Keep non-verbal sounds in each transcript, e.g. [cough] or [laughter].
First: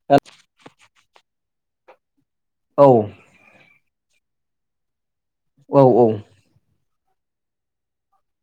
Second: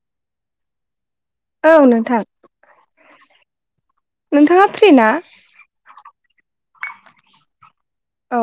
[unintelligible] औ नोंथां। औ। नोंथाङा फ्रिना? औ औ। औ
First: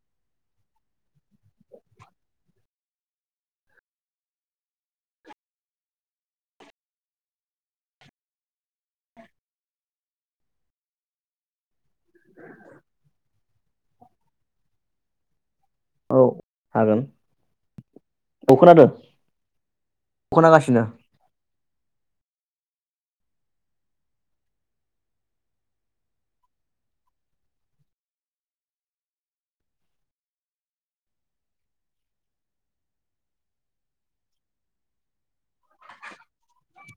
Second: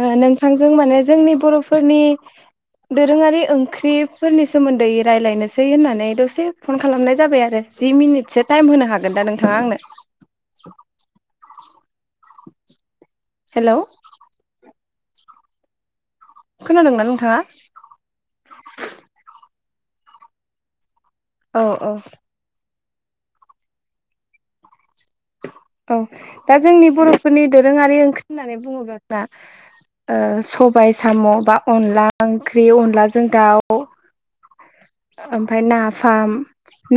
ओ नोंथांजों माने जोंनि बर'फोरनि दोरोङारि ओंख्रिफोरनि सोमोन्दै राय्लायनोसै होननानै दसे फन खालामनाय जाबाय आरो। जि मिनिटसो टाइम होनो हागोन दा नोंथाङा आंनो? [unintelligible] हेल' खोनादोंना नोंथाङा? अ खोनादो खोनागासिनो। औ औ। औ दा जोंनि बर'फोरनि दोरोङारि ओंख्रि होननानै बुङोब्लाना ओ सबाय साम' बा अनला ओंख्रि अनलाजों दाउ ओमफाय नाफाम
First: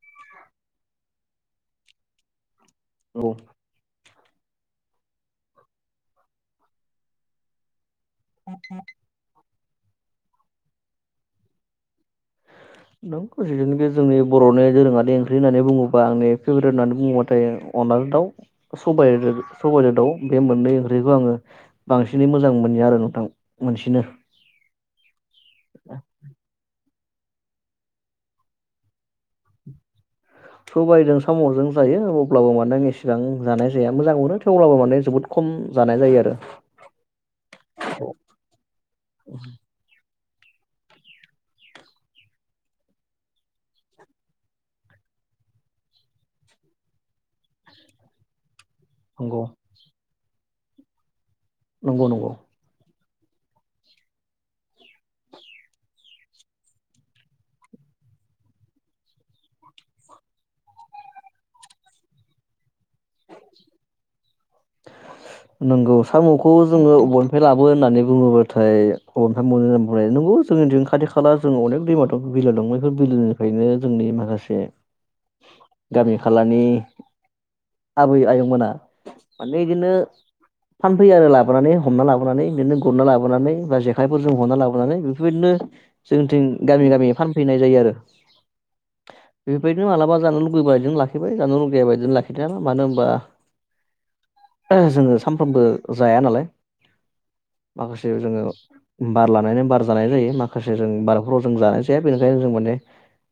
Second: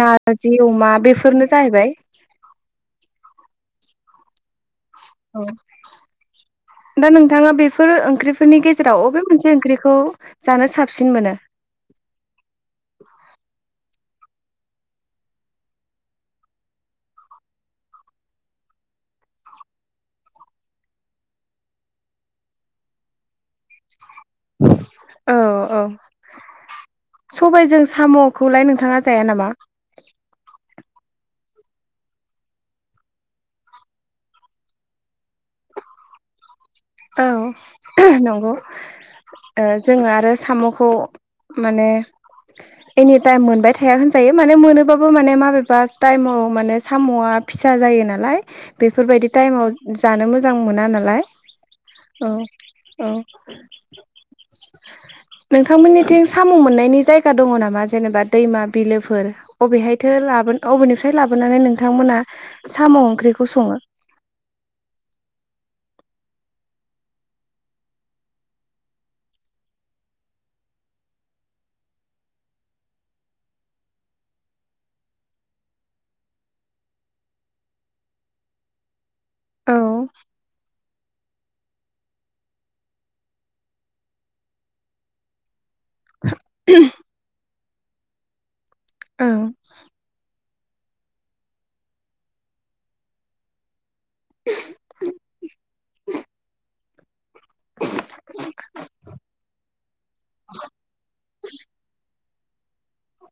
नारजि अमा बेफोरनो जाहैबाय। औ। दा नोंथाङा बेफोर ओंख्रि [unintelligible] गेजेराव अबे मोनसे ओंख्रिखौ जानो साबसिन मोनो? जोंनि बर'नि दोरोङारि ओंख्रि होननानै बुङोबा आंनि फेभरेट होन्नानै बुङोबाथाय अनलाजों दाउ सबाइ सबाइजों दाउ बे मोननै ओंख्रिखौ आङो बांसिनै मोजां मोनो आरो नोंथां मोनसेनो औ औ। सबायजों साम'खौलाय नोंथाङा जाया नामा? सबायजों साम'जों जायो अब्लाबो मानोे इसेबां जानाय जाया मोजां मोनो थेवब्लाबो माने जोबोद खम जानाय जायो आरो। औ नंगौ ओ जोङो आरो साम'खौ माने एनि टाइम मोनबाय थाया होनजायो माने मोनोबाबो माने माबेबा टाइमाव माने साम'आ फिसा जायो नालाय बेफोरबायदि नंगौ टाइमाव जानो मोजां मोना नालाय नंगौ नंगौ औ औ। नोंथांमोननिथिं साम' मोननायनि जायगा दङ' नामा जेनेबा दैमा बिलोफोर? अबेहायथो लाबोन अबेनिफ्राय लाबोनानै नोंथांमोना साम' ओंख्रिखौ सङो? [inaudible] नोंगौ साम'खौ जोङो बबेनिफ्राय लाबो होननानै बुङोब्लाथाय अबेनिफ्राय मोननो होन नोंगौ जोंनिथिं खाथि खाला जों अनेक दैमाथ' बिलो दं बेफोर बिलोनिफ्रायनो जोंनि माखासे [inaudible] गामि खालानि आबै आयंमोना माने इदिनो ओं फानफैयो आरो लाबोनानै हमना लाबोनानै बिदिनो गुरना लाबोनानै बा जेखाइफोरजों हमना लाबोनानै बेफोरबायदिनो जोंथिं गामि गामि फानफैनाय जायो आरो। ओं बेफोरबायदिनो मालाबा जानो लुगैबायदिनो लाखिबाय जानो लुगैया बायदिनो लाखिदों ना मानो होनबा [unintelligible] जोङो सानफ्रोमबो जाया नालाय माखासे जोङो बार लानायनो बार जानाय जायो माखासे जों बारफोराव जों जानाय जाया बेनिखायनो जों माने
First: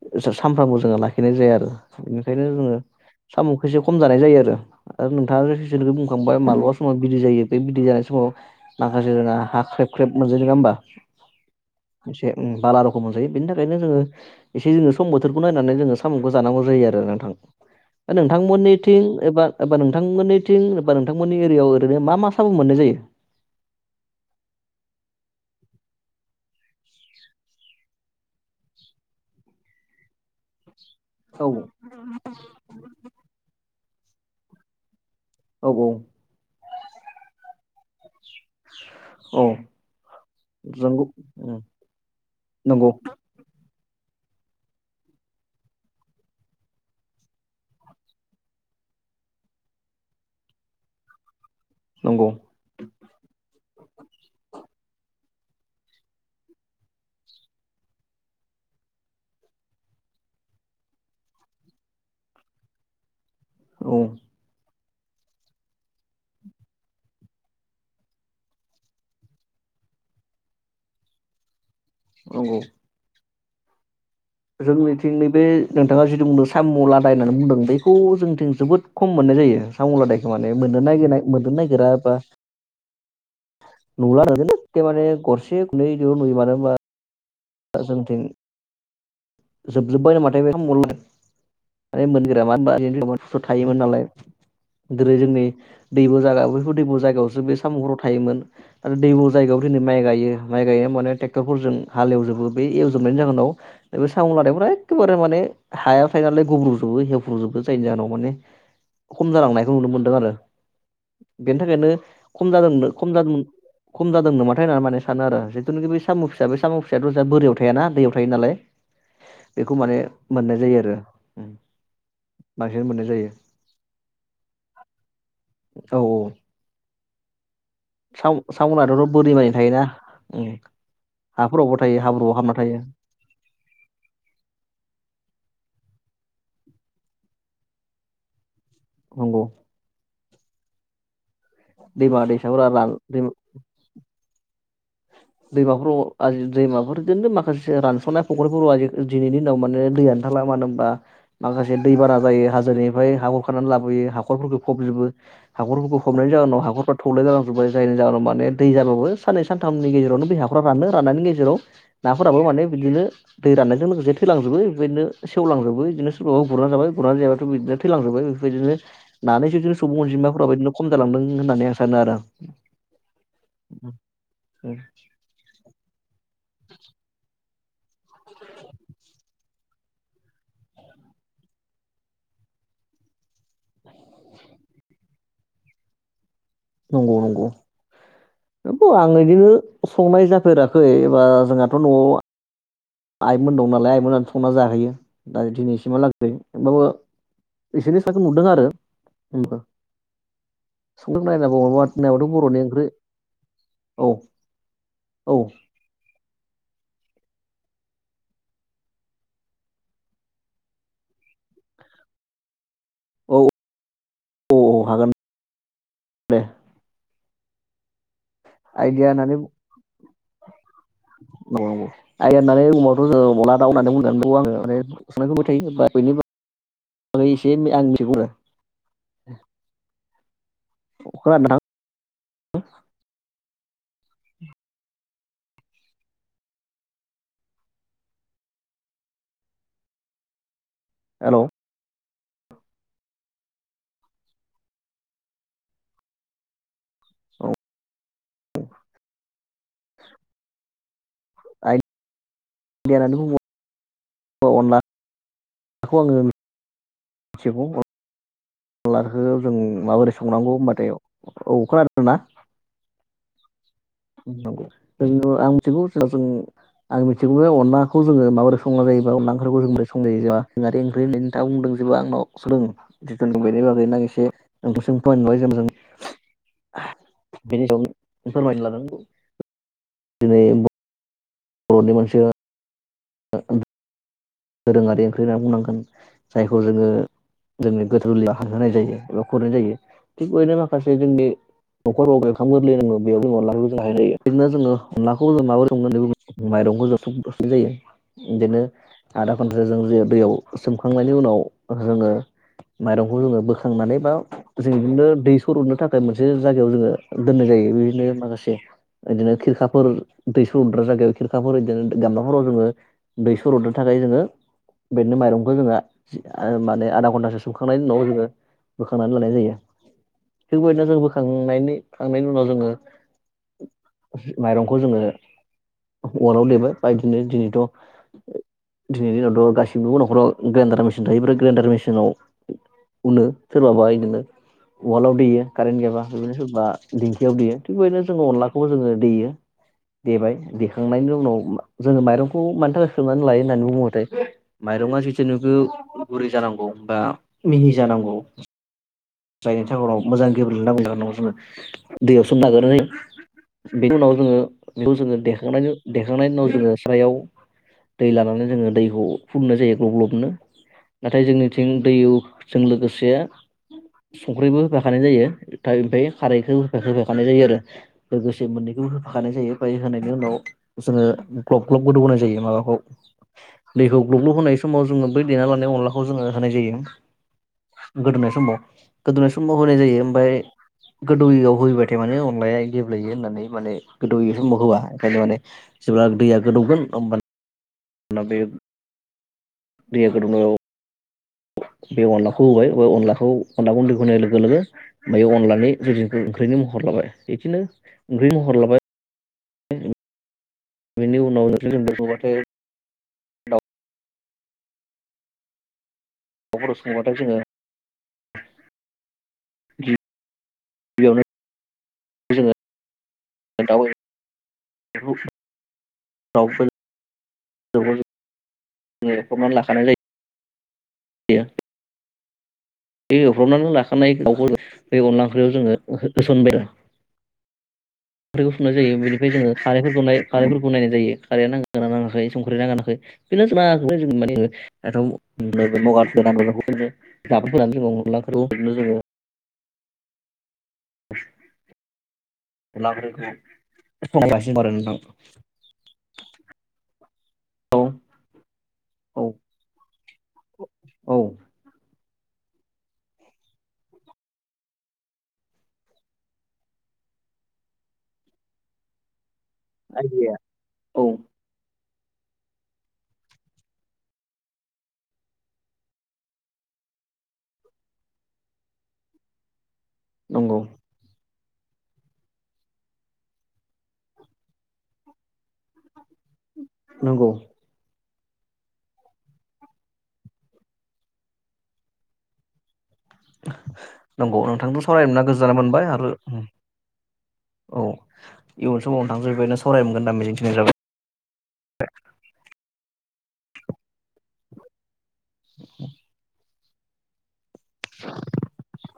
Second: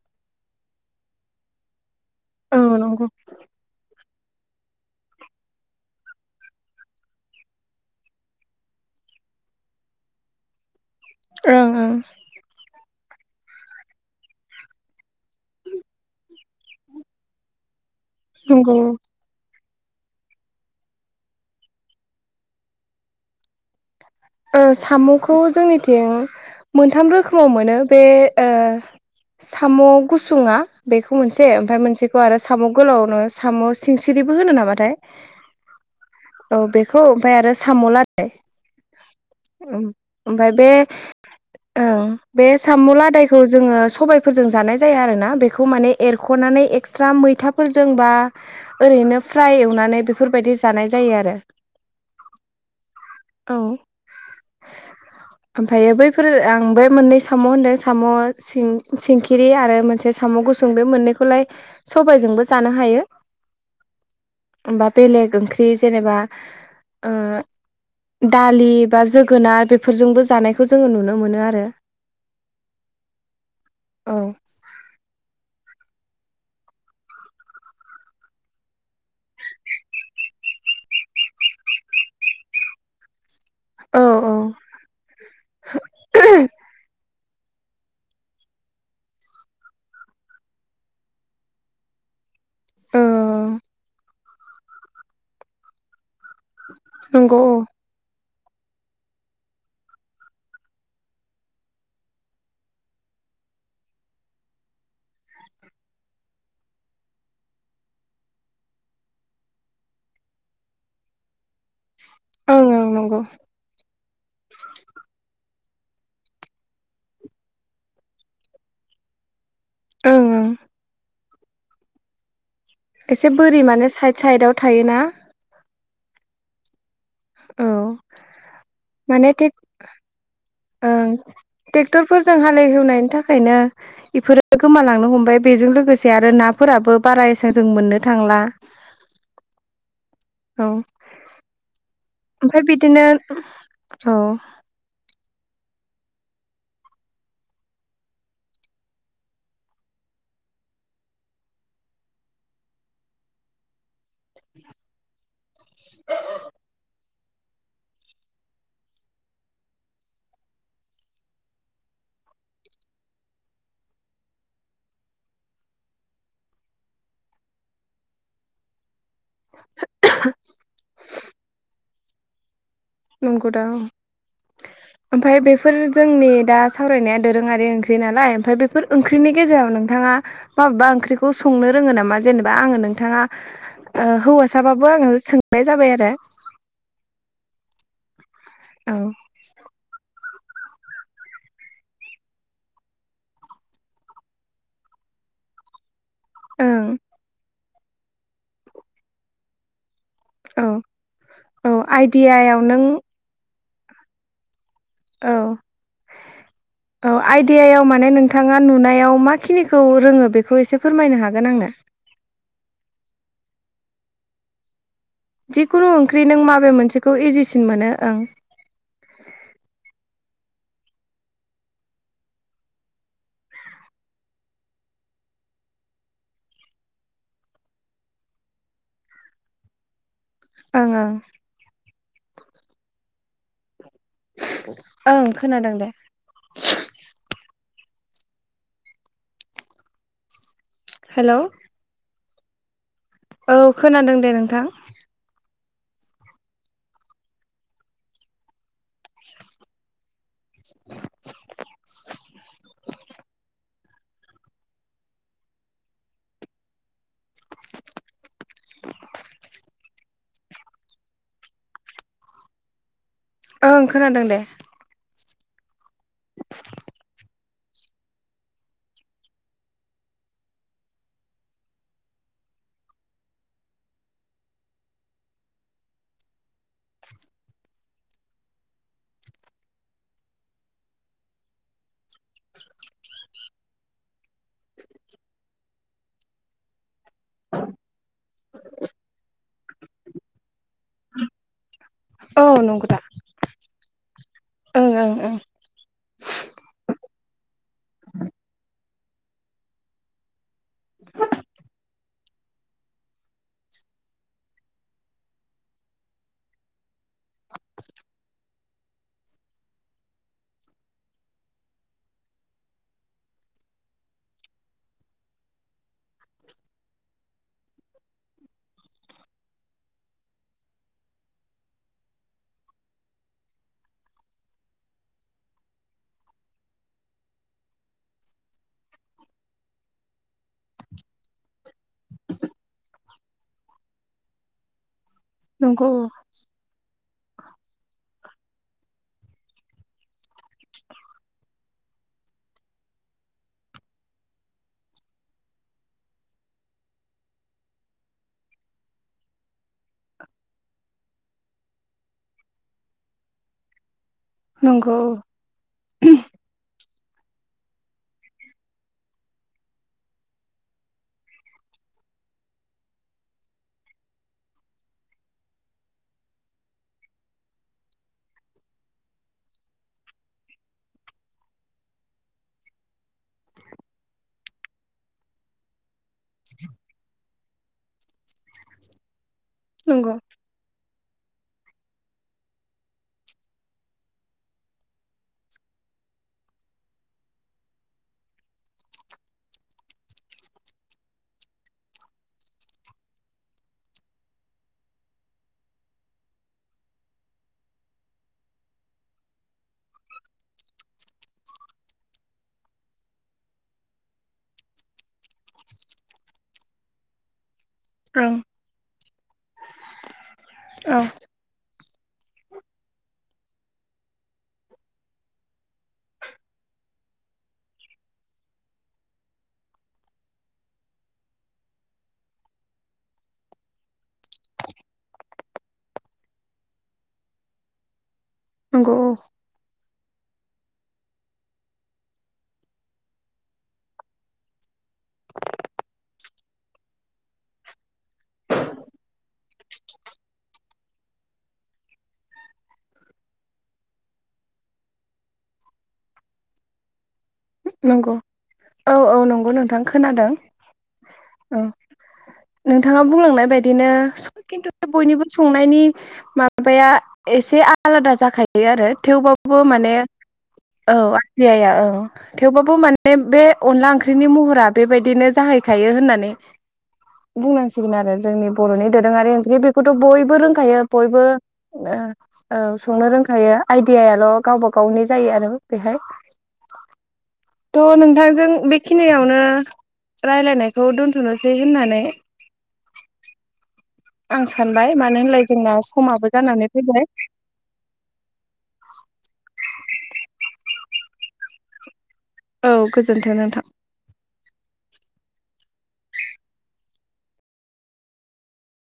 [unintelligible] सानफ्रामबो जोङो लाखिनाय जाया आरो। बेनिखायनो जोङो ओं साम'खौ एसे खम जानाय जायो आरो आरो नोंथाङा जखौ बुंखांबा माब्लाबा समाव बिदै जायो बे बिदै जानाय समाव माखासे जोंना हा ख्रेब ख्रेब मोनजायो नङा होमबा? ओं ओं। ए उम बाला रखम मोनजायो बेनि थाखायनो जोङो एसे जोङो सम बोथोरखौ नायनानै जोङो साम'खौ जानांगौ जायो आरो नोंथां। नोंथांमोननि थिं एबा एबा नोंथांमोननि सिं एबा नोंथांमोननि एरियायाव ओरैनो मा मा साबु मोननाय जायो? साम'खौ जोंनिथिं मोनथाम रोखोमाव मोनो बे ओ साम' गुसुङा बेखौ औ मोनसे ओमफफ्राय आरो साम' गोलावनो साम' सिंसिरिबो होनो नामाथाय औ औ। औ बेखौ ओमफफ्राय आरो साम' [unintelligible] औ [unintelligible] ओमफाय बे नंगौ ओं बे नंगौ सामुलादाय थ जोङो सबायफोरजों जानाय जाया आरोना बेखौ माने एरख'नानै एक्सट्रा मैथाफोरजों बा ओरैनो फ्राय एवनानै बेफोरबायदि जानाय जायो आरो नंगौ औ ओमफ्रायो बैफोर आं बे मोननै साम' होन्दों साम' सिं सिंखिरि आरो मोनसे साम' गुसुं बे मोननैखौलाय सबायजोंबो जानो हायो औ बा बेलेग ओंख्रि जेनेबा ओ दालि बा जोगोनार बेफोरजोंबो जानायखौ जोङो नुनो मोनो आरो नंगौ औ जोंनिथिं नैबे नोंथाङा जिथु बुंदों सामम' लादाय होननानै बुंदों बेखौ जोंनिथिं जोबोद खम मोननाय जायो साम'लादायखौ माने मोननो नागिरनाय मोननो नागिरा बा औ नुला औ आरोना एखे माने गरसे गनै नुयो मानो होनबा द जोंथिं जोबजोब्बाय नामाथाय बे साम' लादाय माने मोनगोरा मानो औ होनबा थ' थायोमोन नालाय जेरै जोंनि दैबु जाया बैफोर दैबु नंगौ जायगायावसो औ बे साम'हराव थायोमोन आरो दैबु जायगायाव दिनै माइ गायो माइ गाय माने ट्रेक्टरफोरजों हाल एवजोबो बे एवजोबनायनि जाहोनाव दा बे साम' लानायफ्रा एखेबारे माने हाया थायो नालाय गब्रुजोबो हेब्रुजोबो जायनि जाहोनाव माने खम जालांनायखौ नुनो मोनदों आरो बेनि थाखायनो खम ओं ओं जादों खम नंगौ जादों खम जादोंनोनामाथाय होननानै माने सानो आरो जिथुनाखि बे साम' फिसा बे साम' फिसाया थ सा बोरियाव थायाना दैयाव थायो नालाय बेखौ माने ओं ओं मोननाय जायो आरो बांसिन मोननाय एसे जायो बोरि मानो साइड साइडआव थायोना औ औ औ साम सामनाथ' माने बोरि बाय टेक थायोना उम ओं हाफोरावबो थायो हाब्रुआव ट्रेक्टरफोरजों हाबना थायो हालेवहोनायनि थाखायनो बेफोरो गोमालांनो हमबाय बेजों लोगोसे आरो नाफोराबो बारा एसां जों मोननो थांला नंगौ औ दैमा ओमफ्राय दैसाफोरा रान बिदिनो दैमा औ दैमाफोराव आजि दैमाफोरनो माखासे रानस'नाय फख्रिफोराव जि दिनैनि दिनाव माने दैया ओंखारला मानो होनबा माखासे दै बाना जायो हाजोनिफ्राय हा हुरखनानै लाबोयो हाखर हाखरफोरखौ फबजोबो हाखरफोरखौ फबनायनि जाहोनाव हाखरफोरा थौले जालांजोबबाय जायनि जाहोनाव माने दै जाब्लाबो साननै सानथामनि गेजेरावनो बे हाफोरा रानो राननायनि गेजेराव नाफोराबो माने बिदिनो दै राननायजों लोगोसे थैलांजोबो बेबायदिनो सेवलांजोबो बिदिनो सोरबा गुरनानै जाबाय गुरनानै जायाबाथ' बिदिनो थैलांजोबबाय बेफोरबायदिनो नानैसो बिदिनो सुबुं अनजिमाफोराब बिदिनो खम जालांदों होननानै आं सानो आरो आं नंगौ दा औ उम ओमफ्राय बेफोर जोंनि दा सावरायनाया दोरोङारि ओं ख्रि नालाय ओमफ्राय बेफोर ओंख्रिनि गेजेराव नोंथाङा माबेबा ओंख्रिखौ संनो रोङो नामा जेनेबा आङो नोंथाङा ओ हौवासाबाबो आङो सोंनाय जाबाय आरो नंगौ नंगौ औ हौवा आं नैजो संनाय जाफेराखै एबा जोंहाथ' न'आव आइमोन दं नालाय आइमोनानो संना जाहैयो दा दिनैसिमहालागै दे होमबाबो ओं बिसिनि संनायखौ नुदों आरो औ नायनांगौ औ अआत नायाबोथ' आइडियायाव बर'नि नों ओंख्रि औ औ औ आइदियायाव माने नोंथाङा नुनायाव मा खिनिखौ रोङो बेखौ एसे फोरमायनो हागोन आंनो औ औ औ हागोन जिखुनु ओंख्रि नों दे माबे मोनसेखौ इजिसिन मोनो ओं आइदिया होननानै [inaudible] [unintelligible] [unintelligible] एसे आं मिथिगौ आरो ओं ओं खोनादों नोंथां ओं खोनादों दे हेलौ औ खोनादों दे नोंथां औ औ [inaudible] [unintelligible] [unintelligible] अनलाखौ जों माबोरै संनांगौ होमबाथाय औ खोनादों ना ओं खोनादों दे नोंगौ आं मिथिगौ जों आं मिथिगौ बे अनला खौ जोङो माबोरै संना जायोबा अनला ओंख्रिखौ [unintelligible] बुंदों जेबो आंनाव जिथु बेनि बागै नो एसे [unintelligible] बेनि सायाव फोरमायनो लादों दिनै बर'नि मोनसे [inaudible] दोरोङारि ओंख्रि होननानै बुंनांगोन जायखौ जोङो जोंनि गोथार जुलियाव हानहोनाय जायो एबा खुरनाय जायो थिग बेदिनो माखासे जोंनि नखरावबो औ ओंखाम गोरलै नंगौ दङ दा बेयाव जों अनलाखौ जों बानायनाय जायो बिदिनो जों ओं ओं अनलाखौ ओं जों माबोरै संगोन माइरंखौ जथ' जसे जायो बिदिनो आधा घन्टासो जों जे दैयाव सोमखांनायनि उनाव जोङो माइरंखौ जोङो बोखांनानै बा। जों बिदिनो दै सर'नो थाखाय मोनसे जायगायाव जोङो दोननाय जायो बिदिनो माखासे। बिदिनो खिरखाफोर दै सर उद्रा जागायाव खिरखाफोर बिदिनो गामलाफोराव जोङो दै सरदो। थाखाय जोङो बेदिनो माइरंखौ जोङो माने आधा घन्टासो सुखांनायनि उनाव जोङो। बोखांनानै लानाय जायो थिग बेबायदिनो जों बोखांनायनि खांनायनि उनाव जोङो। माइरंखौ जोङो अराव देबाय बा बिदिनो दिनैथ'। दिनैनि दिनावथ' गासिबो नखराव ग्राइन्डार मेसिन थायोब्ला ग्राइन्डार मेसिनाव। उनो सोरबाबा बिदिनो उवालाव देयो कारेन्ट नंगौ औ गैयाबा बिदिनो सोरबा। दिंखियाव देयो थिग बेबायदिनो जोङो अनलाखौबो जोङो देयो। देबाय देखांनायनि उनाव जोङो माइरंखौ मानि थाखाय सोमनानै लायो होननानै बुङोबाथाय। माइरङा जितुनोबो गुरै जानांगौ बा मिहि जानांगौ। जायनि थाखायाहनाव मोजां गेबलेनांगौनि जनाव जोङो दैयाव सोमना लाग्रोनाय जायो बेनि उनाव जोङो बेखौ नंगौ जोङो औ देखांनाय देखांनायनि उनाव जोङो। खारायाव दै लानानै जोङो दैखौ फुननाय जायो ग्लब ग्लबनो। नाथाय जोंनिथिं दैआवजों लोगोसे। संख्रिबो होफाखानाय जायो ओमफ्राय खारैखौ होफाखानाय जायो आरो। लोगोसे मोननैखौबो होफाखानाय जायो ओमफाय होनायनि उनाव। जोङो ग्लब ग्लब गोदौहोनाय जायो माबाखौ। दैखौ ग्लब ग्लब होनाय समाव जोङो बै देना लानाय अनलाखौ जोङो होनाय जायो। गोदोनाय समाव गोदोनाय समाव होनाय जायो नंगौ ओमफ्राय। गोदौयैआव होयोबायथाय माने अनलाया गेब्लेयो होननानै माने गोदौयै समाव होआ ओंखायनो माने। जेब्ला दैया गोदौगोन होमबा ना बे दैया गोदौनायाव। बे अनलाखौ होबाय बे अनलाखौ अनला गुन्दै होनाय लोगो लोगो। मायाव अनलानि जखौ ओंख्रिनि महर लाबाय बिदिनो ओंख्रि महर लाबाय। बेनि उनाव [unintelligible] अरफोराव संङोबाथाय जोंङो। ओं। [unintelligible] [unintelligible] [unintelligible] बे एवफ्रामनानै लाखानाय दाउखौ बे अनला ओंख्रियाव जोंङो होसनबाय आरो। खखैखौ सुुंनाय नंगौ जायो औ बेनिफ्राय जोङो खारैफोरखौ खारैफोरखौ नाय जायो खारै नांगोन [unintelligible] [unintelligible] [unintelligible] [unintelligible] [inaudible] औ नंगौ औ औ नंगौ नोंथां खोनादों औ। नोंथांङा बुंलांनाय बायदिनो खिन्थु बयनिबो संनायनि। माबाया एसे आलादा जाखायो आरो थेवबाबो। बेबो माने आइदिया औ आ आइया औ। थेवबाबो माने बे अनला ओंख्रिनि महरा बेबायदिनो जाहैखायो होननानै। बुंनांसिगोन आरो जोंनि बर'नि दोरोङारि ओंख्रि बेखौथ' बयबो नंगौ रोंखायो बयबो। औ संनो रोंखायो आइदियायाल' गावबा गावनि जायो आरो बेहाय। नंगौ। थ' नोंथांजों बेखिनियावनो राय्लायनायखौ दोन्थ'नोसै होननानै। नंगौ आं नोंथांजों सानबाय सावरायनो मानो मोनना होनलाय गोजोननाय जोंना मोनबाय आरो। समाबो जानानै फैबाय औ इयुन समावनो नोंथांजों सावराय मोनगोन दा मिजिं थिनाय जाबाय। औ गोजोन्थों नोंथां। [inaudible] [inaudible]